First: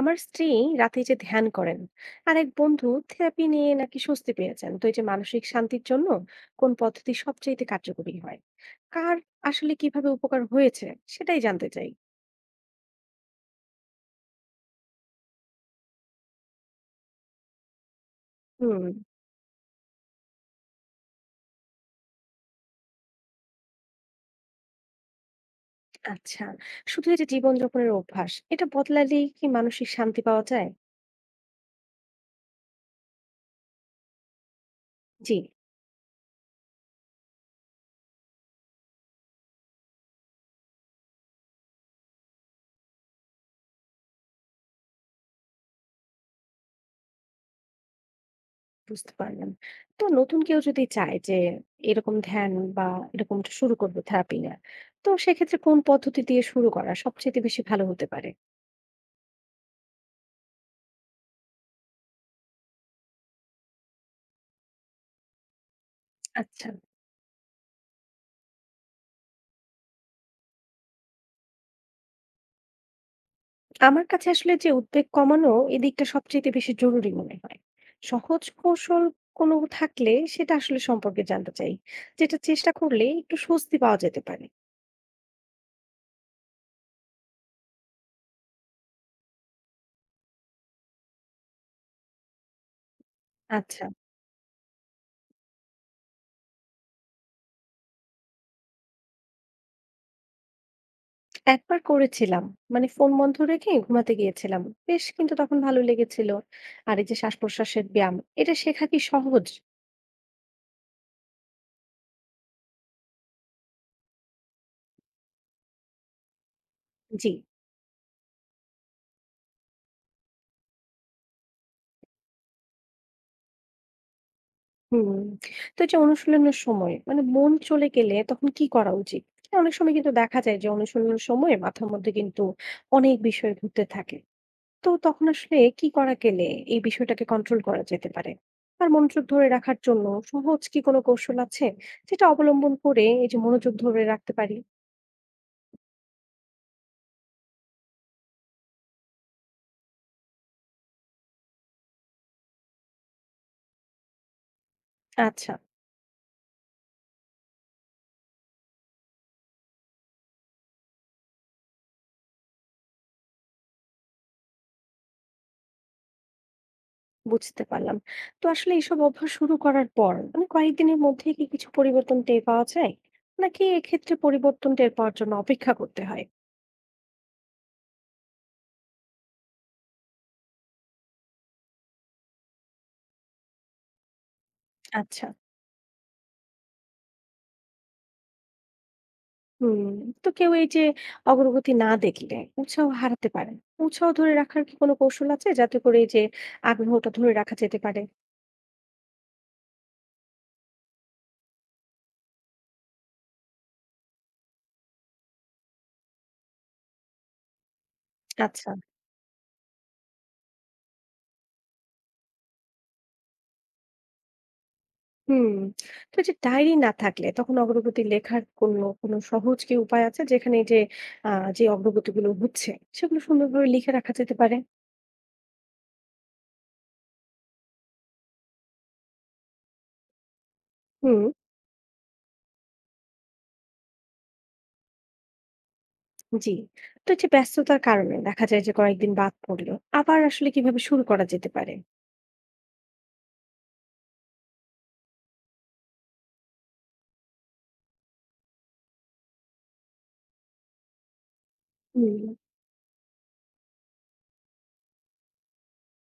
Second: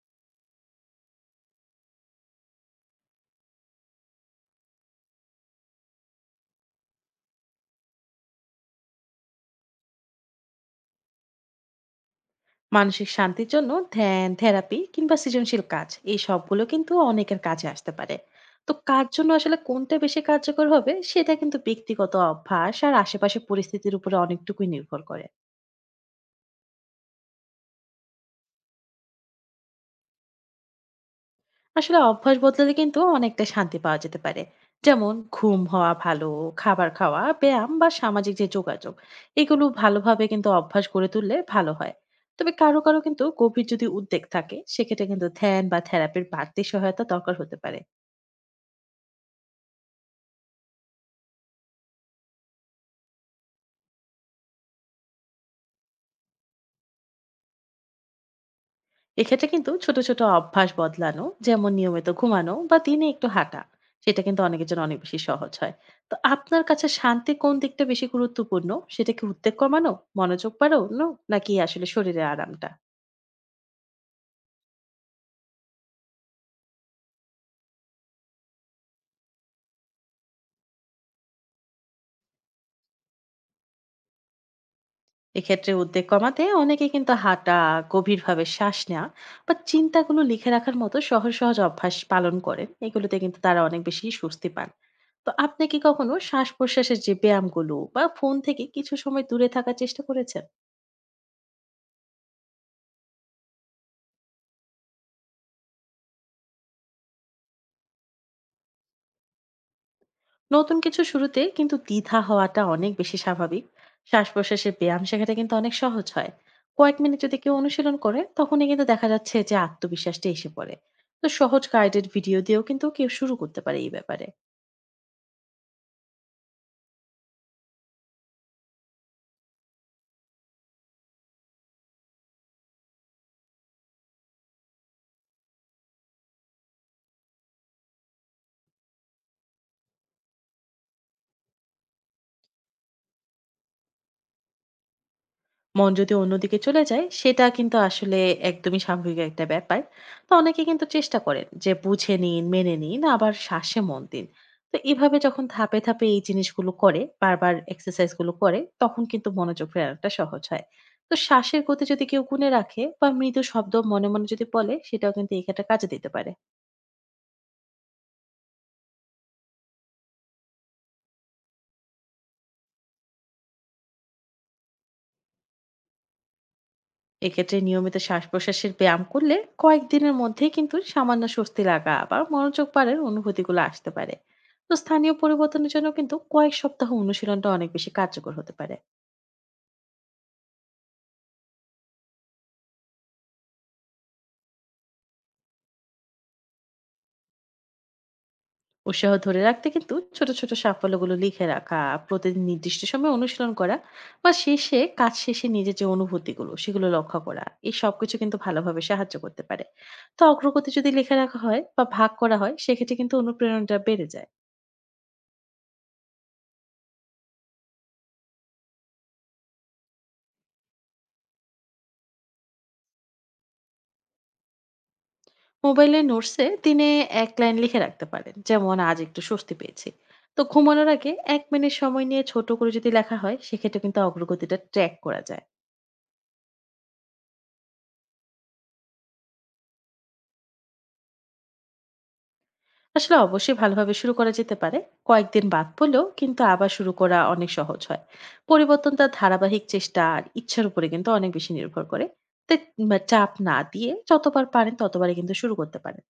আমার স্ত্রী রাতে যে ধ্যান করেন আর এক বন্ধু থেরাপি নিয়ে নাকি স্বস্তি পেয়েছেন। তো এই যে মানসিক শান্তির জন্য কোন পদ্ধতি সবচেয়ে কার্যকরী হয়, কার আসলে কিভাবে উপকার হয়েছে সেটাই জানতে চাই। মানসিক শান্তির জন্য ধ্যান থেরাপি কিংবা সৃজনশীল কাজ এই সবগুলো কিন্তু অনেকের কাজে আসতে পারে। তো হুম। কার জন্য আসলে কোনটা বেশি কার্যকর হবে সেটা কিন্তু ব্যক্তিগত অভ্যাস আর আশেপাশের পরিস্থিতির উপরে অনেকটুকুই নির্ভর করে। আচ্ছা, শুধু এই যে জীবনযাপনের অভ্যাস এটা বদলালেই কি মানসিক শান্তি পাওয়া যায়? আসলে অভ্যাস বদলালে কিন্তু অনেকটা শান্তি পাওয়া যেতে পারে, যেমন জি। ঘুম হওয়া ভালো, খাবার খাওয়া, ব্যায়াম বা সামাজিক যে যোগাযোগ, এগুলো ভালোভাবে কিন্তু অভ্যাস গড়ে তুললে ভালো হয়। তবে কারো কারো কিন্তু গভীর যদি উদ্বেগ থাকে, সেক্ষেত্রে কিন্তু ধ্যান বা থেরাপির বাড়তি সহায়তা দরকার হতে পারে। বুঝতে পারলাম। তো নতুন কেউ যদি চায় যে এরকম ধ্যান বা এরকম শুরু করবে থেরাপি, না, তো সেক্ষেত্রে কোন পদ্ধতি দিয়ে শুরু করা সবচেয়ে বেশি ভালো হতে পারে? এক্ষেত্রে কিন্তু ছোট ছোট অভ্যাস বদলানো, যেমন নিয়মিত ঘুমানো বা দিনে একটু হাঁটা, সেটা কিন্তু অনেকের জন্য অনেক বেশি সহজ হয়। তো আপনার আচ্ছা। কাছে শান্তি কোন দিকটা বেশি গুরুত্বপূর্ণ, সেটা কি উদ্বেগ কমানো, মনোযোগ বাড়ানো, নাকি আসলে শরীরে আরামটা? আমার কাছে আসলে যে উদ্বেগ কমানো এই দিকটা সবচেয়ে বেশি জরুরি মনে হয়। সহজ কৌশল কোনো থাকলে সেটা আসলে সম্পর্কে জানতে চাই, যেটা চেষ্টা করলে একটু স্বস্তি পাওয়া যেতে পারে। এক্ষেত্রে উদ্বেগ কমাতে অনেকে কিন্তু হাঁটা, গভীরভাবে শ্বাস নেওয়া, বা চিন্তাগুলো লিখে রাখার মতো সহজ সহজ অভ্যাস পালন করেন, এগুলোতে কিন্তু তারা অনেক আচ্ছা। বেশি স্বস্তি পান। তো আপনি কি কখনো শ্বাস প্রশ্বাসের যে ব্যায়ামগুলো বা ফোন থেকে কিছু সময় দূরে থাকার চেষ্টা করেছেন? একবার করেছিলাম, মানে ফোন বন্ধ রেখে ঘুমাতে গিয়েছিলাম। বেশ কিন্তু তখন ভালো লেগেছিল। আর এই যে শ্বাস প্রশ্বাসের ব্যায়াম, এটা শেখা কি সহজ? নতুন কিছু শুরুতে কিন্তু দ্বিধা হওয়াটা অনেক বেশি স্বাভাবিক। শ্বাস প্রশ্বাসের ব্যায়াম শেখাটা কিন্তু অনেক সহজ হয়। কয়েক মিনিট জি। যদি কেউ অনুশীলন করে তখনই কিন্তু দেখা যাচ্ছে যে আত্মবিশ্বাসটা এসে পড়ে। তো সহজ গাইডেড ভিডিও দিয়েও কিন্তু কেউ শুরু করতে পারে এই ব্যাপারে। হুম। তো এই যে অনুশীলনের সময় মানে মন চলে গেলে তখন কি করা উচিত? অনেক সময় কিন্তু দেখা যায় যে অনুশীলনের সময় মাথার মধ্যে কিন্তু অনেক বিষয় ঘুরতে থাকে। তো তখন আসলে কি করা গেলে এই বিষয়টাকে কন্ট্রোল করা যেতে পারে? আর মনোযোগ ধরে রাখার জন্য সহজ কি কোনো কৌশল আছে, যেটা অবলম্বন করে এই যে মনোযোগ ধরে রাখতে পারি? মন যদি অন্যদিকে চলে যায় সেটা কিন্তু আসলে একদমই স্বাভাবিক একটা ব্যাপার। তো অনেকে কিন্তু চেষ্টা করেন যে বুঝে নিন, মেনে নিন, আবার শ্বাসে মন দিন। তো এভাবে যখন আচ্ছা, ধাপে ধাপে এই জিনিসগুলো করে, বারবার এক্সারসাইজ গুলো করে, তখন কিন্তু মনোযোগ ফেরানোটা সহজ হয়। তো শ্বাসের গতি যদি কেউ গুণে রাখে বা মৃদু শব্দ মনে মনে যদি বলে সেটাও কিন্তু এই ক্ষেত্রে কাজে দিতে পারে। বুঝতে পারলাম। তো আসলে এসব অভ্যাস শুরু করার পর মানে কয়েকদিনের মধ্যেই কি কিছু পরিবর্তন টের পাওয়া যায়? নাকি এক্ষেত্রে পরিবর্তন টের পাওয়ার জন্য অপেক্ষা করতে হয়? এক্ষেত্রে নিয়মিত শ্বাস-প্রশ্বাসের ব্যায়াম করলে কয়েকদিনের মধ্যেই কিন্তু সামান্য স্বস্তি লাগা বা মনোযোগ বাড়ার অনুভূতিগুলো আসতে পারে। তো স্থানীয় আচ্ছা। পরিবর্তনের জন্য কিন্তু কয়েক সপ্তাহ অনুশীলনটা অনেক বেশি কার্যকর হতে পারে। হুম। তো কেউ এই যে অগ্রগতি না দেখলে উৎসাহ হারাতে পারে। উৎসাহ ধরে রাখার কি কোনো কৌশল আছে, যাতে করে এই যে আগ্রহটা ধরে রাখা যেতে পারে? উৎসাহ ধরে রাখতে কিন্তু ছোট ছোট সাফল্যগুলো লিখে রাখা, প্রতিদিন নির্দিষ্ট সময়ে অনুশীলন করা, বা শেষে কাজ শেষে নিজের যে অনুভূতিগুলো সেগুলো লক্ষ্য করা, এই সবকিছু কিন্তু আচ্ছা। ভালোভাবে সাহায্য করতে পারে। তো অগ্রগতি যদি লিখে রাখা হয় বা ভাগ করা হয়, সেক্ষেত্রে কিন্তু অনুপ্রেরণাটা বেড়ে যায়। হুম। তো এই যে ডায়েরি না থাকলে তখন অগ্রগতি লেখার কোনো, কোনো সহজ কি উপায় আছে, যেখানে এই যে আ যে অগ্রগতিগুলো হচ্ছে সেগুলো সুন্দরভাবে লিখে রাখা যেতে পারে? মোবাইলে নোটসে দিনে এক লাইন লিখে রাখতে পারেন, যেমন আজ একটু স্বস্তি পেয়েছি। তো ঘুমানোর আগে হুম, 1 মিনিট সময় নিয়ে ছোট করে যদি লেখা হয়, সেক্ষেত্রে কিন্তু অগ্রগতিটা ট্র্যাক করা যায়। জি। তো এই যে ব্যস্ততার কারণে দেখা যায় যে কয়েকদিন বাদ পড়লো। আবার আসলে কিভাবে শুরু করা যেতে পারে? আসলে অবশ্যই ভালোভাবে শুরু করা যেতে পারে। কয়েকদিন বাদ পড়লেও কিন্তু আবার শুরু করা অনেক সহজ হয়। পরিবর্তনটা ধারাবাহিক চেষ্টা আর ইচ্ছার উপরে কিন্তু অনেক বেশি নির্ভর করে। হুম। তাই বা চাপ না দিয়ে যতবার পারেন ততবারই কিন্তু শুরু করতে পারেন।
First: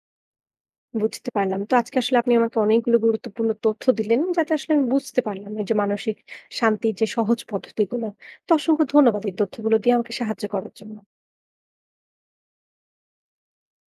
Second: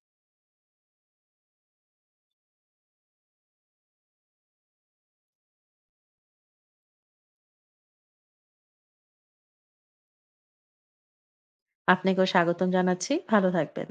বুঝতে পারলাম। তো আজকে আসলে আপনি আমাকে অনেকগুলো গুরুত্বপূর্ণ তথ্য দিলেন, যাতে আসলে আমি বুঝতে পারলাম এই যে মানসিক শান্তির যে সহজ পদ্ধতিগুলো। তো অসংখ্য ধন্যবাদ এই তথ্যগুলো দিয়ে আমাকে সাহায্য করার জন্য। আপনাকেও স্বাগতম জানাচ্ছি, ভালো থাকবেন।